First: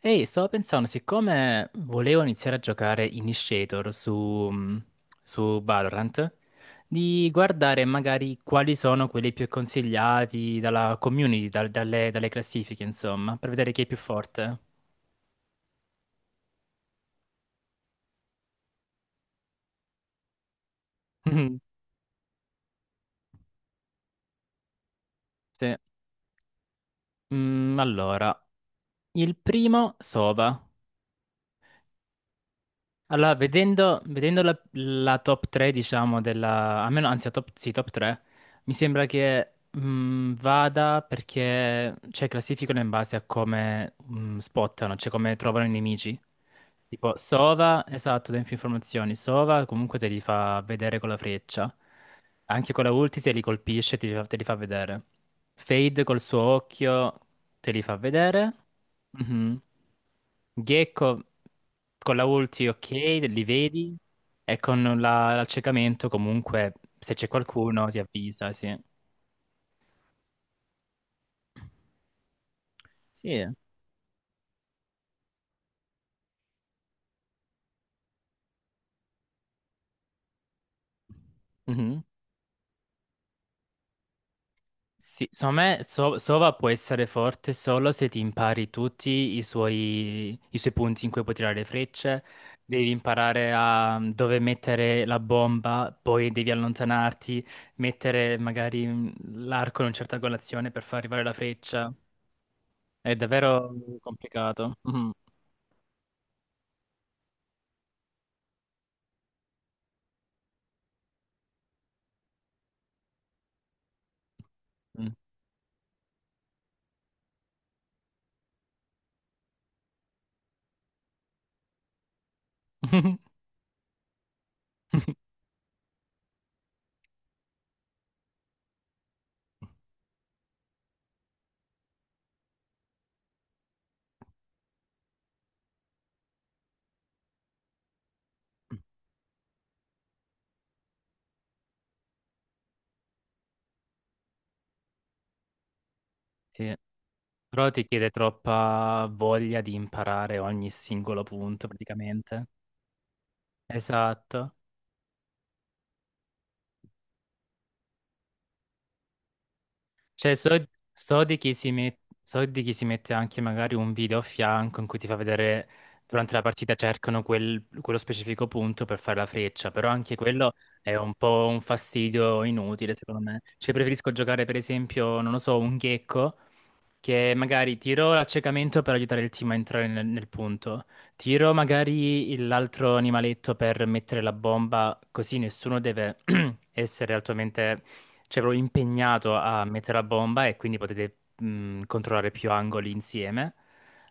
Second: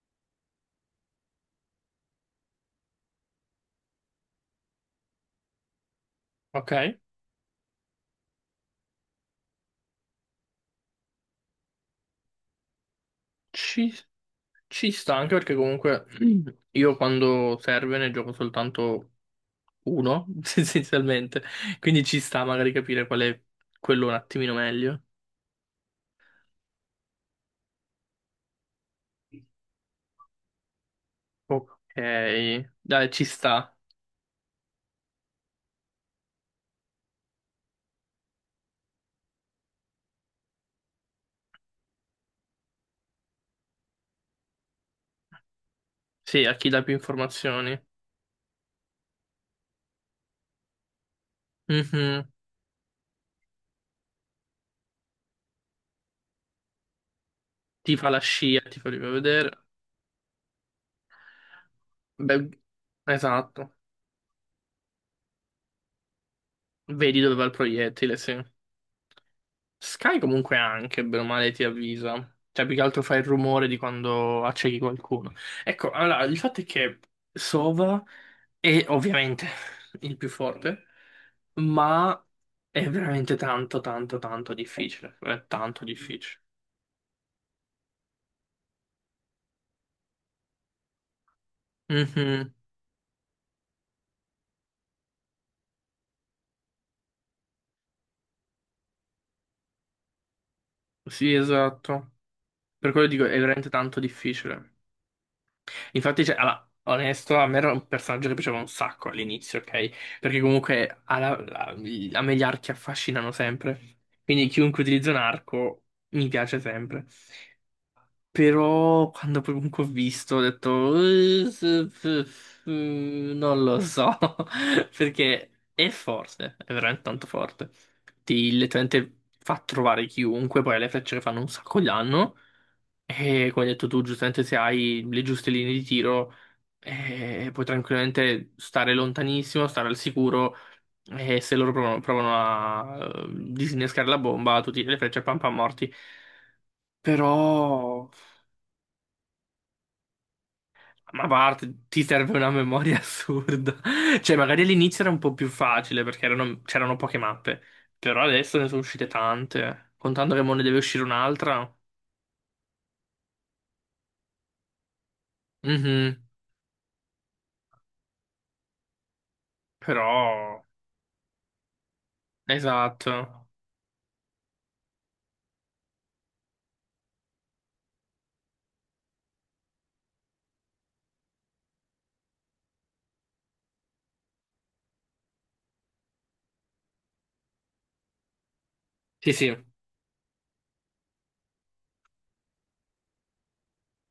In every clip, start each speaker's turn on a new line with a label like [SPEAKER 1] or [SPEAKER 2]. [SPEAKER 1] Ehi, stavo pensando, siccome volevo iniziare a giocare Initiator su Valorant,
[SPEAKER 2] Ok,
[SPEAKER 1] di guardare magari quali sono quelli più consigliati dalla community, dalle classifiche, insomma, per vedere chi è
[SPEAKER 2] ci,
[SPEAKER 1] più forte.
[SPEAKER 2] ci sta anche perché comunque io quando serve ne gioco soltanto uno, essenzialmente, quindi ci sta magari capire qual è quello un attimino meglio.
[SPEAKER 1] Sì. Allora, il primo, Sova.
[SPEAKER 2] Ok, dai, ci
[SPEAKER 1] Allora,
[SPEAKER 2] sta.
[SPEAKER 1] vedendo la top 3, diciamo, della, almeno, anzi, la top, sì, top 3, mi sembra che vada perché, cioè, classificano in base a come spottano, cioè come trovano i nemici.
[SPEAKER 2] Sì, a chi dà più
[SPEAKER 1] Tipo
[SPEAKER 2] informazioni.
[SPEAKER 1] Sova, esatto, tempi informazioni. Sova comunque te li fa vedere con la freccia.
[SPEAKER 2] Mhm.
[SPEAKER 1] Anche con la ulti se li colpisce te li fa vedere. Fade col suo occhio te li
[SPEAKER 2] Ti
[SPEAKER 1] fa
[SPEAKER 2] fa la
[SPEAKER 1] vedere.
[SPEAKER 2] scia, ti fa vedere.
[SPEAKER 1] Mhm. Gecko con la
[SPEAKER 2] Beh,
[SPEAKER 1] ulti ok, li
[SPEAKER 2] esatto,
[SPEAKER 1] vedi. E con l'accecamento comunque se
[SPEAKER 2] vedi
[SPEAKER 1] c'è
[SPEAKER 2] dove va il
[SPEAKER 1] qualcuno ti
[SPEAKER 2] proiettile, sì.
[SPEAKER 1] avvisa, sì.
[SPEAKER 2] Sky comunque anche, bene o male, ti avvisa. Cioè, più che altro fa il
[SPEAKER 1] Sì.
[SPEAKER 2] rumore di quando accechi qualcuno. Ecco, allora, il fatto è che Sova è ovviamente il più forte,
[SPEAKER 1] Mhm.
[SPEAKER 2] ma è veramente tanto, tanto, tanto difficile.
[SPEAKER 1] Sì,
[SPEAKER 2] È
[SPEAKER 1] secondo me
[SPEAKER 2] tanto
[SPEAKER 1] So-
[SPEAKER 2] difficile.
[SPEAKER 1] Sova può essere forte solo se ti impari tutti i suoi punti in cui puoi tirare le frecce,
[SPEAKER 2] Mhm.
[SPEAKER 1] devi imparare a dove mettere la bomba, poi devi allontanarti, mettere magari l'arco in una certa angolazione per far arrivare
[SPEAKER 2] Sì,
[SPEAKER 1] la freccia.
[SPEAKER 2] esatto. Per quello
[SPEAKER 1] È
[SPEAKER 2] dico, è veramente
[SPEAKER 1] davvero
[SPEAKER 2] tanto difficile.
[SPEAKER 1] complicato. Mhm.
[SPEAKER 2] Infatti, cioè, allora, onesto, a me era un personaggio che piaceva un sacco all'inizio, ok? Perché comunque a me gli archi affascinano sempre. Quindi chiunque utilizza un arco mi piace sempre. Però quando poi comunque ho visto, ho detto...
[SPEAKER 1] Mm.
[SPEAKER 2] Non lo so." Perché è forte, è veramente tanto forte. Ti letteralmente fa trovare chiunque, poi ha le frecce che fanno un sacco di danno. E come hai detto tu, giustamente, se hai le giuste linee di tiro, puoi tranquillamente stare lontanissimo, stare al sicuro. E se loro provano a disinnescare la bomba, tu tiri le frecce pam pam morti.
[SPEAKER 1] Sì,
[SPEAKER 2] Però,
[SPEAKER 1] però ti chiede troppa voglia di imparare ogni
[SPEAKER 2] ma
[SPEAKER 1] singolo
[SPEAKER 2] a
[SPEAKER 1] punto
[SPEAKER 2] parte, ti serve
[SPEAKER 1] praticamente.
[SPEAKER 2] una memoria assurda. Cioè,
[SPEAKER 1] Esatto.
[SPEAKER 2] magari all'inizio era un po' più facile perché c'erano poche mappe. Però adesso ne sono uscite tante. Contando
[SPEAKER 1] Cioè,
[SPEAKER 2] che
[SPEAKER 1] so,
[SPEAKER 2] mo ne deve uscire
[SPEAKER 1] so di chi
[SPEAKER 2] un'altra.
[SPEAKER 1] si mette anche magari un video a fianco in cui ti fa vedere
[SPEAKER 2] Mhm.
[SPEAKER 1] durante la partita cercano quello specifico punto per fare la freccia, però
[SPEAKER 2] Però,
[SPEAKER 1] anche quello è un po' un fastidio inutile,
[SPEAKER 2] esatto.
[SPEAKER 1] secondo me. Cioè, preferisco giocare, per esempio, non lo so, un gecko che magari tiro l'accecamento per aiutare il team a entrare nel punto, tiro magari l'altro animaletto per mettere la bomba, così nessuno deve essere altamente, cioè, proprio
[SPEAKER 2] Sì,
[SPEAKER 1] impegnato
[SPEAKER 2] sì.
[SPEAKER 1] a mettere la bomba e quindi potete controllare più angoli insieme.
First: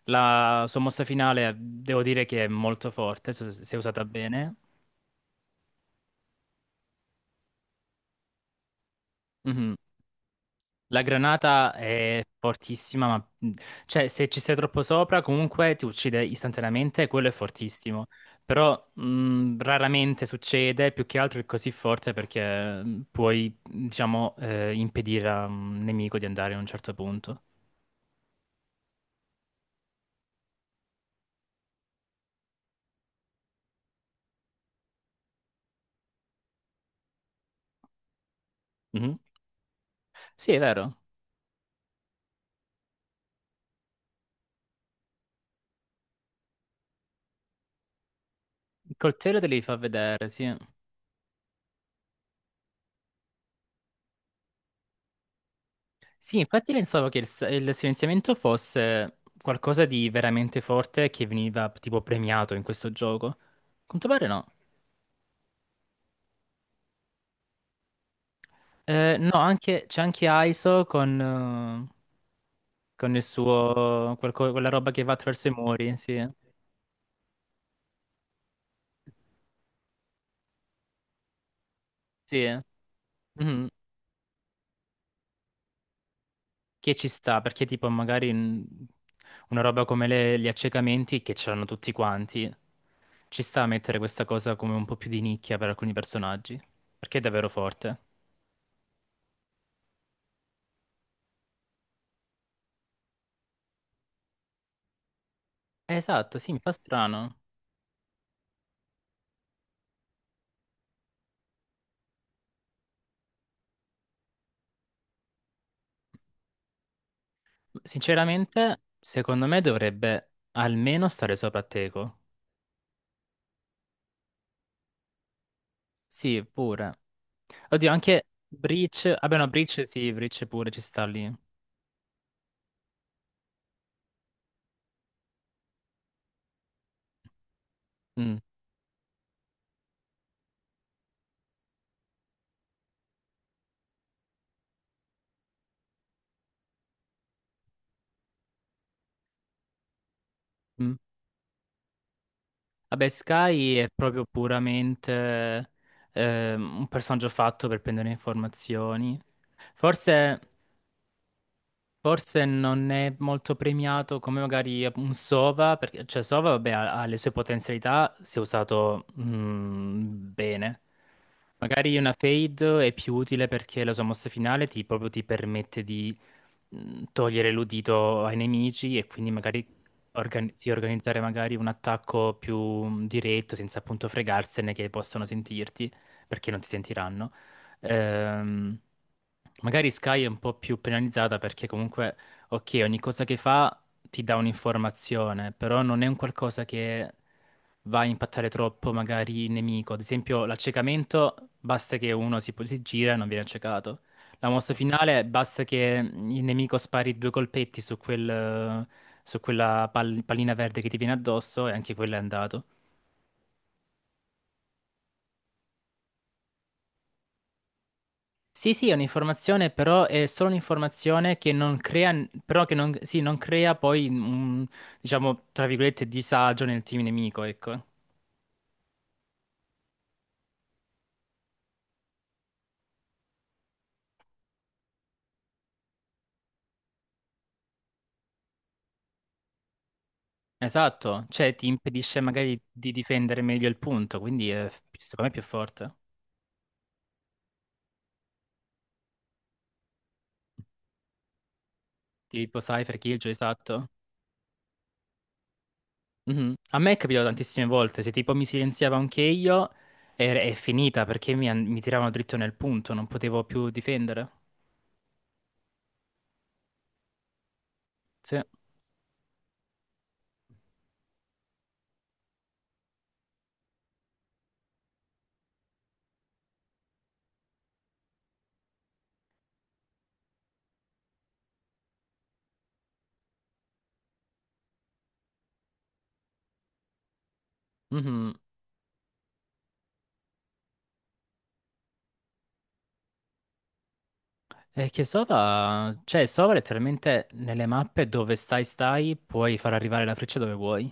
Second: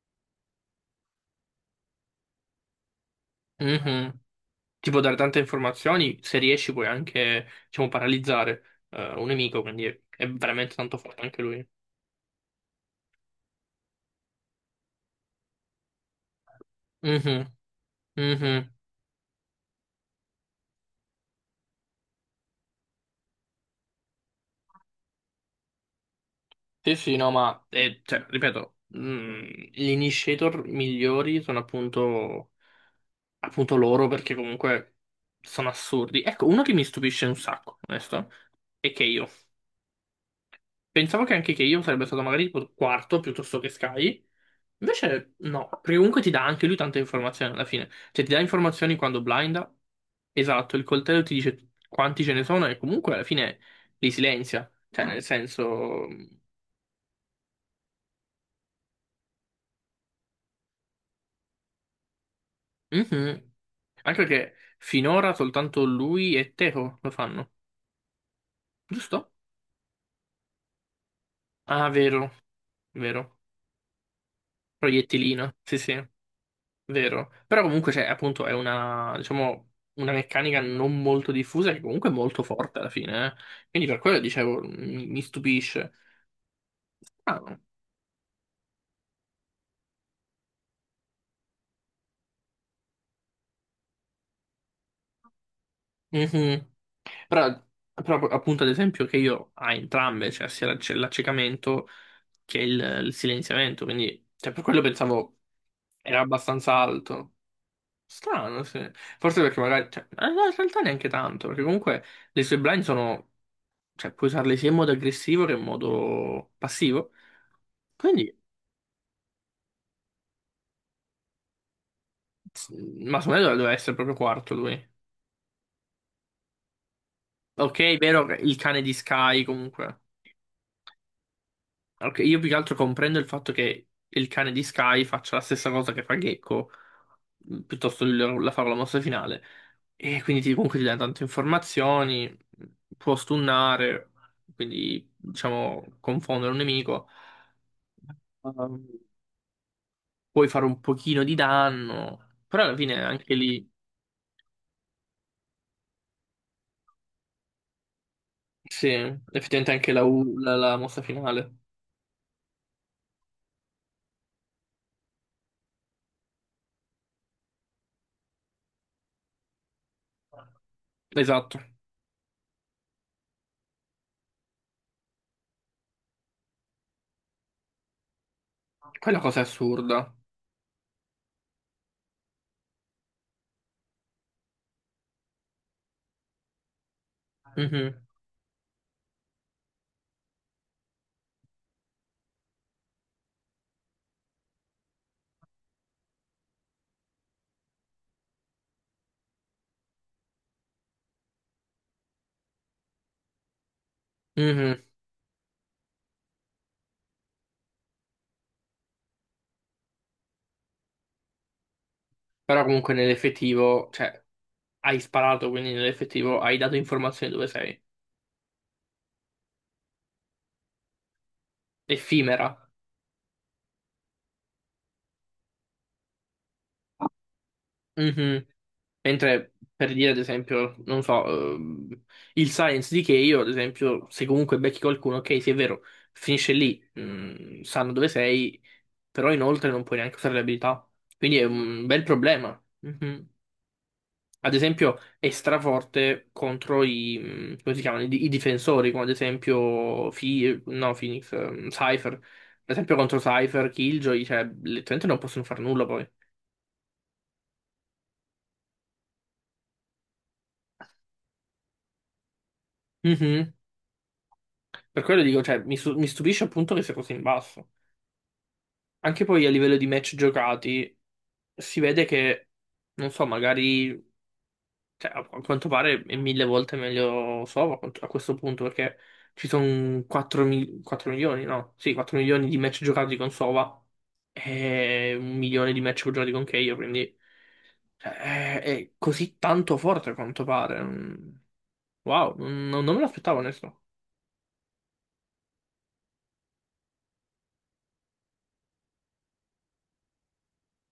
[SPEAKER 1] La sua mossa finale devo dire che è molto forte, se è usata
[SPEAKER 2] Mhm.
[SPEAKER 1] bene.
[SPEAKER 2] Ti può dare tante informazioni, se riesci puoi anche, diciamo, paralizzare un nemico,
[SPEAKER 1] Mhm.
[SPEAKER 2] quindi è veramente tanto
[SPEAKER 1] La
[SPEAKER 2] forte anche lui.
[SPEAKER 1] granata è fortissima, ma cioè, se ci sei troppo sopra, comunque ti uccide istantaneamente, quello è
[SPEAKER 2] Mhm,
[SPEAKER 1] fortissimo.
[SPEAKER 2] mhm.
[SPEAKER 1] Però raramente succede, più che altro è così forte perché puoi, diciamo, impedire a un nemico di andare a un
[SPEAKER 2] Sì,
[SPEAKER 1] certo
[SPEAKER 2] sì, no,
[SPEAKER 1] punto.
[SPEAKER 2] ma, cioè, ripeto, gli initiator migliori sono appunto loro perché comunque sono assurdi. Ecco, uno che mi stupisce un sacco, onesto, è
[SPEAKER 1] Mhm.
[SPEAKER 2] Keio.
[SPEAKER 1] Sì, è vero.
[SPEAKER 2] Pensavo che anche Keio sarebbe stato magari tipo quarto piuttosto che Sky. Invece no, perché comunque ti dà anche lui tante informazioni alla fine. Cioè ti dà informazioni
[SPEAKER 1] Il
[SPEAKER 2] quando
[SPEAKER 1] coltello te li
[SPEAKER 2] blinda.
[SPEAKER 1] fa vedere, sì.
[SPEAKER 2] Esatto, il coltello ti dice quanti ce ne sono e comunque alla fine li silenzia. Cioè nel senso...
[SPEAKER 1] Sì, infatti pensavo che il silenziamento fosse qualcosa di veramente forte che veniva tipo premiato in questo gioco. A
[SPEAKER 2] Mhm.
[SPEAKER 1] quanto
[SPEAKER 2] Anche
[SPEAKER 1] pare no.
[SPEAKER 2] perché finora soltanto lui e Teco lo fanno, giusto?
[SPEAKER 1] No, c'è anche ISO con,
[SPEAKER 2] Ah,
[SPEAKER 1] eh,
[SPEAKER 2] vero,
[SPEAKER 1] con il
[SPEAKER 2] vero.
[SPEAKER 1] suo, quella roba che va attraverso i
[SPEAKER 2] Proiettilino, sì
[SPEAKER 1] muri,
[SPEAKER 2] sì.
[SPEAKER 1] sì.
[SPEAKER 2] Vero, però comunque c'è appunto è una, diciamo, una meccanica non molto diffusa che comunque è molto
[SPEAKER 1] Sì,
[SPEAKER 2] forte alla fine, eh.
[SPEAKER 1] mhm.
[SPEAKER 2] Quindi per quello dicevo, mi stupisce.
[SPEAKER 1] Che ci sta,
[SPEAKER 2] Ah,
[SPEAKER 1] perché tipo magari una roba come gli accecamenti che c'erano tutti quanti, ci sta a mettere questa cosa come un po' più di nicchia per alcuni personaggi,
[SPEAKER 2] mhm.
[SPEAKER 1] perché è davvero
[SPEAKER 2] Però,
[SPEAKER 1] forte.
[SPEAKER 2] però appunto ad esempio che io ha entrambe, cioè sia l'accecamento che il silenziamento, quindi cioè, per quello pensavo era
[SPEAKER 1] Esatto, sì, mi fa
[SPEAKER 2] abbastanza alto.
[SPEAKER 1] strano.
[SPEAKER 2] Strano, sì. Forse perché magari... Cioè, no, in realtà neanche tanto, perché comunque le sue blind sono... Cioè, puoi usarle sia in modo aggressivo che in modo passivo. Quindi,
[SPEAKER 1] Sinceramente, secondo me dovrebbe almeno stare sopra Teco.
[SPEAKER 2] s- ma secondo me doveva essere proprio quarto lui.
[SPEAKER 1] Sì, pure. Oddio,
[SPEAKER 2] Ok, vero
[SPEAKER 1] anche
[SPEAKER 2] che il cane di
[SPEAKER 1] Breach. Vabbè,
[SPEAKER 2] Sky
[SPEAKER 1] no, Breach
[SPEAKER 2] comunque.
[SPEAKER 1] sì, Breach pure ci sta lì.
[SPEAKER 2] Ok, io più che altro comprendo il fatto che il cane di Sky faccia la stessa cosa che fa Gecko, piuttosto
[SPEAKER 1] Mm,
[SPEAKER 2] la favola mossa finale. E quindi comunque ti dà tante informazioni, può stunnare, quindi diciamo confondere un nemico. Um, Puoi fare un
[SPEAKER 1] mm.
[SPEAKER 2] pochino di danno, però alla fine
[SPEAKER 1] Vabbè,
[SPEAKER 2] anche lì,
[SPEAKER 1] Sky è proprio puramente un personaggio fatto per prendere
[SPEAKER 2] sì,
[SPEAKER 1] informazioni.
[SPEAKER 2] effettivamente anche la, U-
[SPEAKER 1] Forse,
[SPEAKER 2] la- la mossa finale.
[SPEAKER 1] forse non è molto premiato come magari un Sova, perché cioè Sova, vabbè, ha le sue potenzialità se usato bene.
[SPEAKER 2] Esatto,
[SPEAKER 1] Magari una Fade è più utile perché la sua mossa finale ti, proprio ti permette di togliere l'udito ai nemici e
[SPEAKER 2] quella
[SPEAKER 1] quindi
[SPEAKER 2] cosa è
[SPEAKER 1] magari
[SPEAKER 2] assurda.
[SPEAKER 1] sì, organizzare magari un attacco più diretto senza appunto fregarsene che possono sentirti perché non ti sentiranno.
[SPEAKER 2] Mhm.
[SPEAKER 1] Ehm, Magari Sky è un po' più penalizzata perché comunque, ok, ogni cosa che fa ti dà un'informazione, però non è un qualcosa che va a impattare troppo magari il nemico. Ad esempio, l'accecamento basta che uno si gira e non viene accecato. La mossa
[SPEAKER 2] Mhm.
[SPEAKER 1] finale basta che il nemico spari due colpetti su quella pallina verde che ti viene addosso e anche quello è
[SPEAKER 2] Però
[SPEAKER 1] andato.
[SPEAKER 2] comunque nell'effettivo, cioè, hai sparato, quindi nell'effettivo hai dato informazioni dove sei.
[SPEAKER 1] Sì, sì, è un'informazione, però è solo un'informazione che non crea,
[SPEAKER 2] Effimera.
[SPEAKER 1] però che non, sì, non crea poi un, diciamo, tra virgolette, disagio nel team nemico, ecco.
[SPEAKER 2] Mhm. Mentre per dire, ad esempio, non so, ehm, il science di Kay, io, ad esempio, se comunque becchi qualcuno, ok, sì, è vero, finisce lì, sanno dove sei, però inoltre non puoi neanche usare le abilità.
[SPEAKER 1] Esatto,
[SPEAKER 2] Quindi è
[SPEAKER 1] cioè ti
[SPEAKER 2] un bel
[SPEAKER 1] impedisce
[SPEAKER 2] problema.
[SPEAKER 1] magari di
[SPEAKER 2] Mhm.
[SPEAKER 1] difendere meglio il punto, quindi
[SPEAKER 2] Ad
[SPEAKER 1] è,
[SPEAKER 2] esempio,
[SPEAKER 1] secondo me
[SPEAKER 2] è
[SPEAKER 1] è più forte.
[SPEAKER 2] straforte contro come si chiamano, i difensori, come ad esempio no, Phoenix, Cypher. Ad
[SPEAKER 1] Tipo
[SPEAKER 2] esempio
[SPEAKER 1] Cypher
[SPEAKER 2] contro
[SPEAKER 1] Killjoy,
[SPEAKER 2] Cypher,
[SPEAKER 1] esatto.
[SPEAKER 2] Killjoy, cioè, letteralmente non possono fare nulla poi.
[SPEAKER 1] Mhm. A me è capitato tantissime volte, se tipo mi silenziava anche io, è finita perché mi tiravano dritto nel punto, non potevo
[SPEAKER 2] Mhm.
[SPEAKER 1] più difendere.
[SPEAKER 2] Per quello dico, cioè, mi stupisce appunto che sia così in basso.
[SPEAKER 1] Sì.
[SPEAKER 2] Anche poi a livello di match giocati, si vede che, non so, magari. Cioè, a quanto pare è mille volte meglio Sova a questo punto, perché ci sono 4 milioni, no? Sì, 4 milioni di match giocati con Sova e 1 milione di match giocati con Keio, quindi cioè,
[SPEAKER 1] Mhm.
[SPEAKER 2] è così tanto forte a quanto pare. Mm. Wow, non me l'aspettavo, onesto.
[SPEAKER 1] E che Sova, cioè Sova letteralmente nelle mappe dove stai puoi far arrivare la freccia dove vuoi.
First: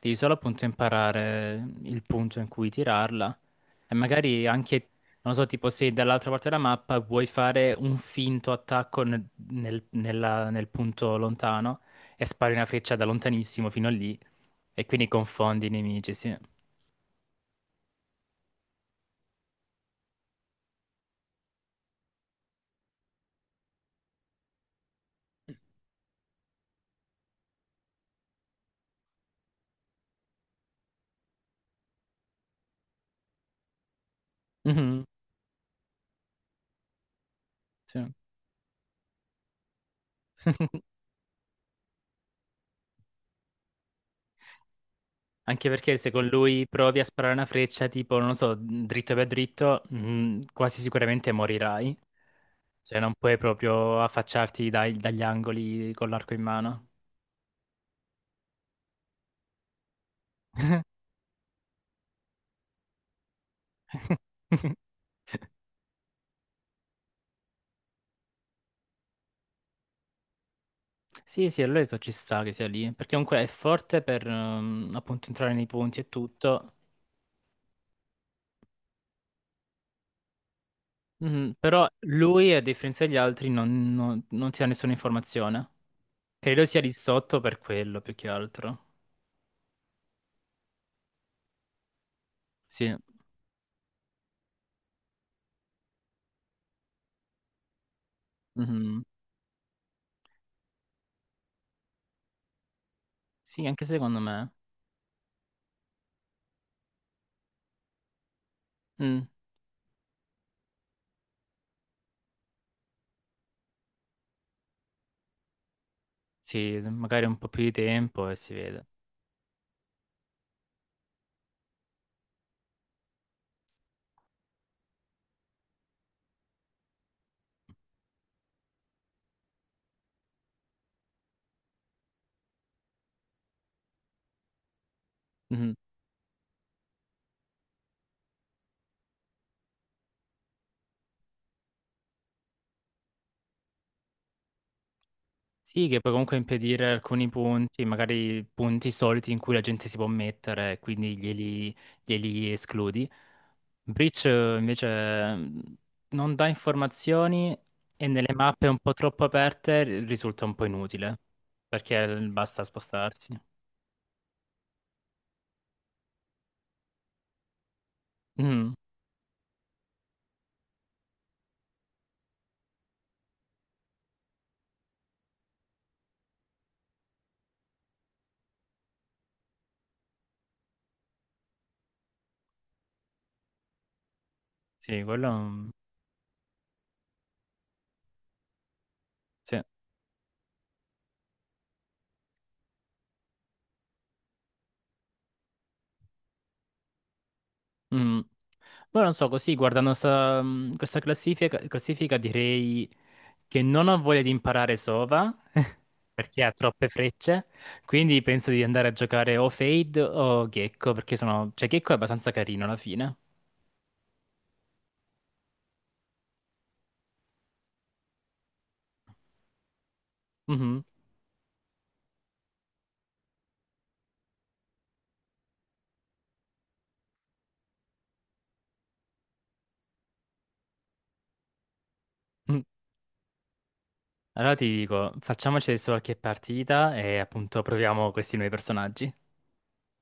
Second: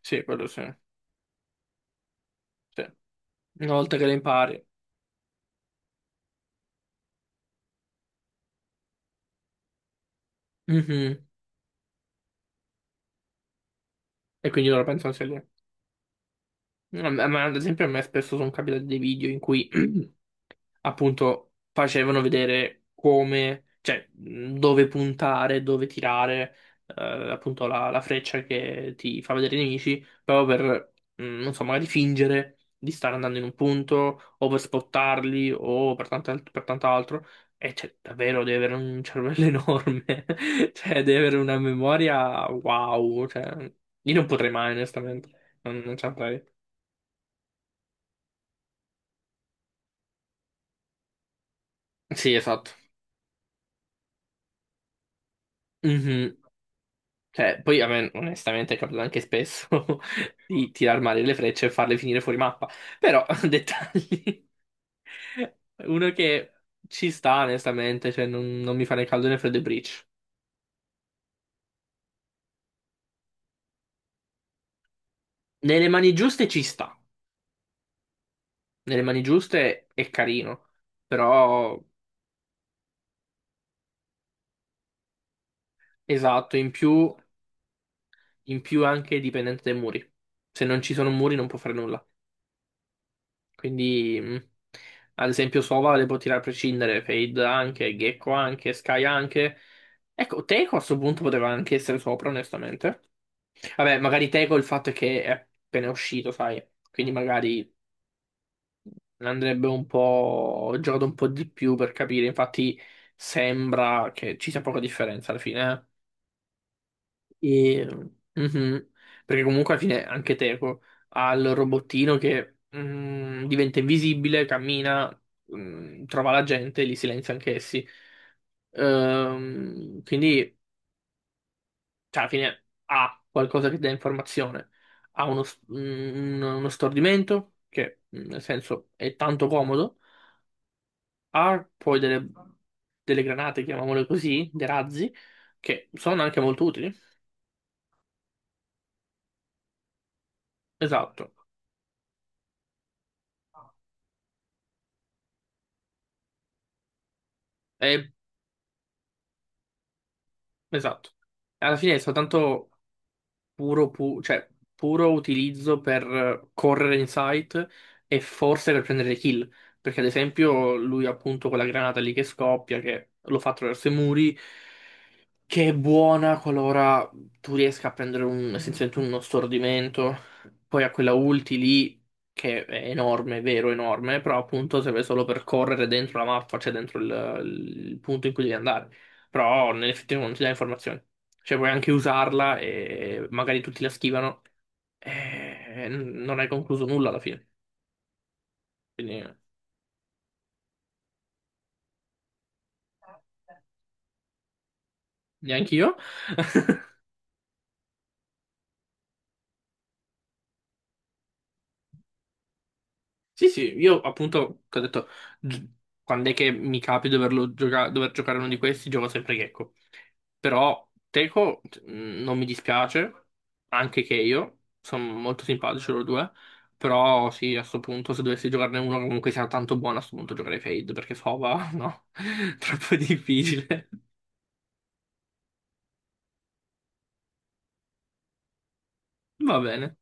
[SPEAKER 1] Devi
[SPEAKER 2] Sì,
[SPEAKER 1] solo
[SPEAKER 2] quello sì,
[SPEAKER 1] appunto imparare il punto in cui
[SPEAKER 2] sì.
[SPEAKER 1] tirarla.
[SPEAKER 2] Una
[SPEAKER 1] E
[SPEAKER 2] volta che le
[SPEAKER 1] magari
[SPEAKER 2] impari.
[SPEAKER 1] anche, non so, tipo se dall'altra parte della mappa vuoi fare un finto attacco nel punto
[SPEAKER 2] Mhm.
[SPEAKER 1] lontano e spari una freccia da lontanissimo fino a lì
[SPEAKER 2] E quindi loro
[SPEAKER 1] e quindi
[SPEAKER 2] pensano sia lì.
[SPEAKER 1] confondi i nemici, sì.
[SPEAKER 2] No, Ma ad esempio a me spesso sono capitati dei video in cui appunto facevano vedere come, cioè dove puntare, dove tirare, appunto la freccia che ti fa vedere i nemici, proprio per, non so, magari fingere di stare andando in un punto, o per
[SPEAKER 1] Mhm,
[SPEAKER 2] spottarli, o per per tant'altro. E cioè,
[SPEAKER 1] sì.
[SPEAKER 2] davvero devi avere un cervello enorme, cioè devi avere una memoria wow, cioè io non potrei mai onestamente,
[SPEAKER 1] Anche
[SPEAKER 2] non
[SPEAKER 1] perché se con
[SPEAKER 2] saprei.
[SPEAKER 1] lui provi a sparare una freccia, tipo, non lo so, dritto per dritto, quasi sicuramente morirai.
[SPEAKER 2] Sì, esatto.
[SPEAKER 1] Cioè non puoi proprio affacciarti dagli angoli con l'arco
[SPEAKER 2] Mhm.
[SPEAKER 1] in mano.
[SPEAKER 2] Cioè, poi a me onestamente è capitato anche spesso di tirar male le frecce e farle finire fuori mappa. Però, dettagli. Uno che ci sta, onestamente, cioè non mi fa né caldo né freddo e Breach.
[SPEAKER 1] Sì, sì, allora detto ci sta che sia lì, perché comunque è forte per appunto entrare nei
[SPEAKER 2] Nelle
[SPEAKER 1] punti e
[SPEAKER 2] mani giuste ci
[SPEAKER 1] tutto,
[SPEAKER 2] sta. Nelle mani giuste è carino.
[SPEAKER 1] Mhm,
[SPEAKER 2] Però,
[SPEAKER 1] però lui, a differenza degli altri, non ti dà nessuna informazione.
[SPEAKER 2] esatto,
[SPEAKER 1] Credo
[SPEAKER 2] in
[SPEAKER 1] sia lì
[SPEAKER 2] più,
[SPEAKER 1] sotto per quello, più che
[SPEAKER 2] in più
[SPEAKER 1] altro.
[SPEAKER 2] anche è dipendente dai muri. Se non ci sono muri non può fare nulla.
[SPEAKER 1] Sì,
[SPEAKER 2] Quindi, ad esempio, Sova le può tirare a prescindere, Fade anche, Gecko anche,
[SPEAKER 1] Mhm.
[SPEAKER 2] Sky anche. Ecco, Teco a questo punto poteva anche essere sopra, onestamente.
[SPEAKER 1] Sì, anche
[SPEAKER 2] Vabbè,
[SPEAKER 1] secondo
[SPEAKER 2] magari
[SPEAKER 1] me.
[SPEAKER 2] Teco il fatto è che è appena uscito, sai, quindi magari
[SPEAKER 1] Mm.
[SPEAKER 2] andrebbe un po' giocato un po' di più per capire. Infatti, sembra che ci sia poca differenza alla fine, eh.
[SPEAKER 1] Sì, magari un po' più di
[SPEAKER 2] E,
[SPEAKER 1] tempo e si vede.
[SPEAKER 2] mhm. Perché comunque alla fine anche Teco ha il robottino che diventa invisibile, cammina, trova la gente, li silenzia anch'essi. Quindi, cioè, alla fine ha qualcosa che dà informazione, ha uno, s-
[SPEAKER 1] Mhm.
[SPEAKER 2] un- uno stordimento, che nel senso è tanto comodo, ha poi delle granate, chiamiamole così, dei razzi,
[SPEAKER 1] Sì,
[SPEAKER 2] che
[SPEAKER 1] che puoi
[SPEAKER 2] sono
[SPEAKER 1] comunque
[SPEAKER 2] anche molto
[SPEAKER 1] impedire
[SPEAKER 2] utili.
[SPEAKER 1] alcuni punti, magari punti soliti in cui la gente si può mettere, quindi
[SPEAKER 2] Esatto.
[SPEAKER 1] glieli escludi. Breach invece non dà informazioni e nelle mappe un po' troppo aperte risulta un po'
[SPEAKER 2] Esatto.
[SPEAKER 1] inutile
[SPEAKER 2] Alla fine è
[SPEAKER 1] perché basta
[SPEAKER 2] soltanto
[SPEAKER 1] spostarsi.
[SPEAKER 2] cioè, puro utilizzo per correre in sight e forse
[SPEAKER 1] Mm,
[SPEAKER 2] per prendere kill. Perché, ad esempio, lui appunto quella granata lì che scoppia, che lo fa attraverso i muri, che è buona qualora tu riesca a prendere essenzialmente uno stordimento. Poi ha quella ulti lì, che è enorme, è vero, enorme, però appunto serve
[SPEAKER 1] sì,
[SPEAKER 2] solo
[SPEAKER 1] quello
[SPEAKER 2] per correre dentro la mappa, cioè dentro il punto in cui devi andare.
[SPEAKER 1] sì.
[SPEAKER 2] Però nell'effettivo non ti dà informazioni. Cioè puoi anche usarla e magari tutti la schivano e non hai concluso nulla alla fine.
[SPEAKER 1] Mm. Poi non so,
[SPEAKER 2] Quindi
[SPEAKER 1] così guardando questa classifica direi che non ho voglia di imparare Sova
[SPEAKER 2] neanche io.
[SPEAKER 1] perché ha troppe frecce, quindi penso di andare a giocare o Fade o Gecko perché sono, cioè Gecko è abbastanza carino alla fine.
[SPEAKER 2] Sì, sì, io appunto, che ho detto, gi- quando è che mi capi dover giocare uno di questi, gioco sempre Gecko.
[SPEAKER 1] Mhm.
[SPEAKER 2] Però Teco non mi dispiace, anche che io, sono molto simpatici loro due, però sì, a questo punto se dovessi giocarne uno che comunque sia tanto buono, a questo punto giocherei Fade, perché Fova, no, troppo difficile.
[SPEAKER 1] Allora ti dico, facciamoci adesso qualche partita e appunto proviamo questi nuovi personaggi.
[SPEAKER 2] Va bene.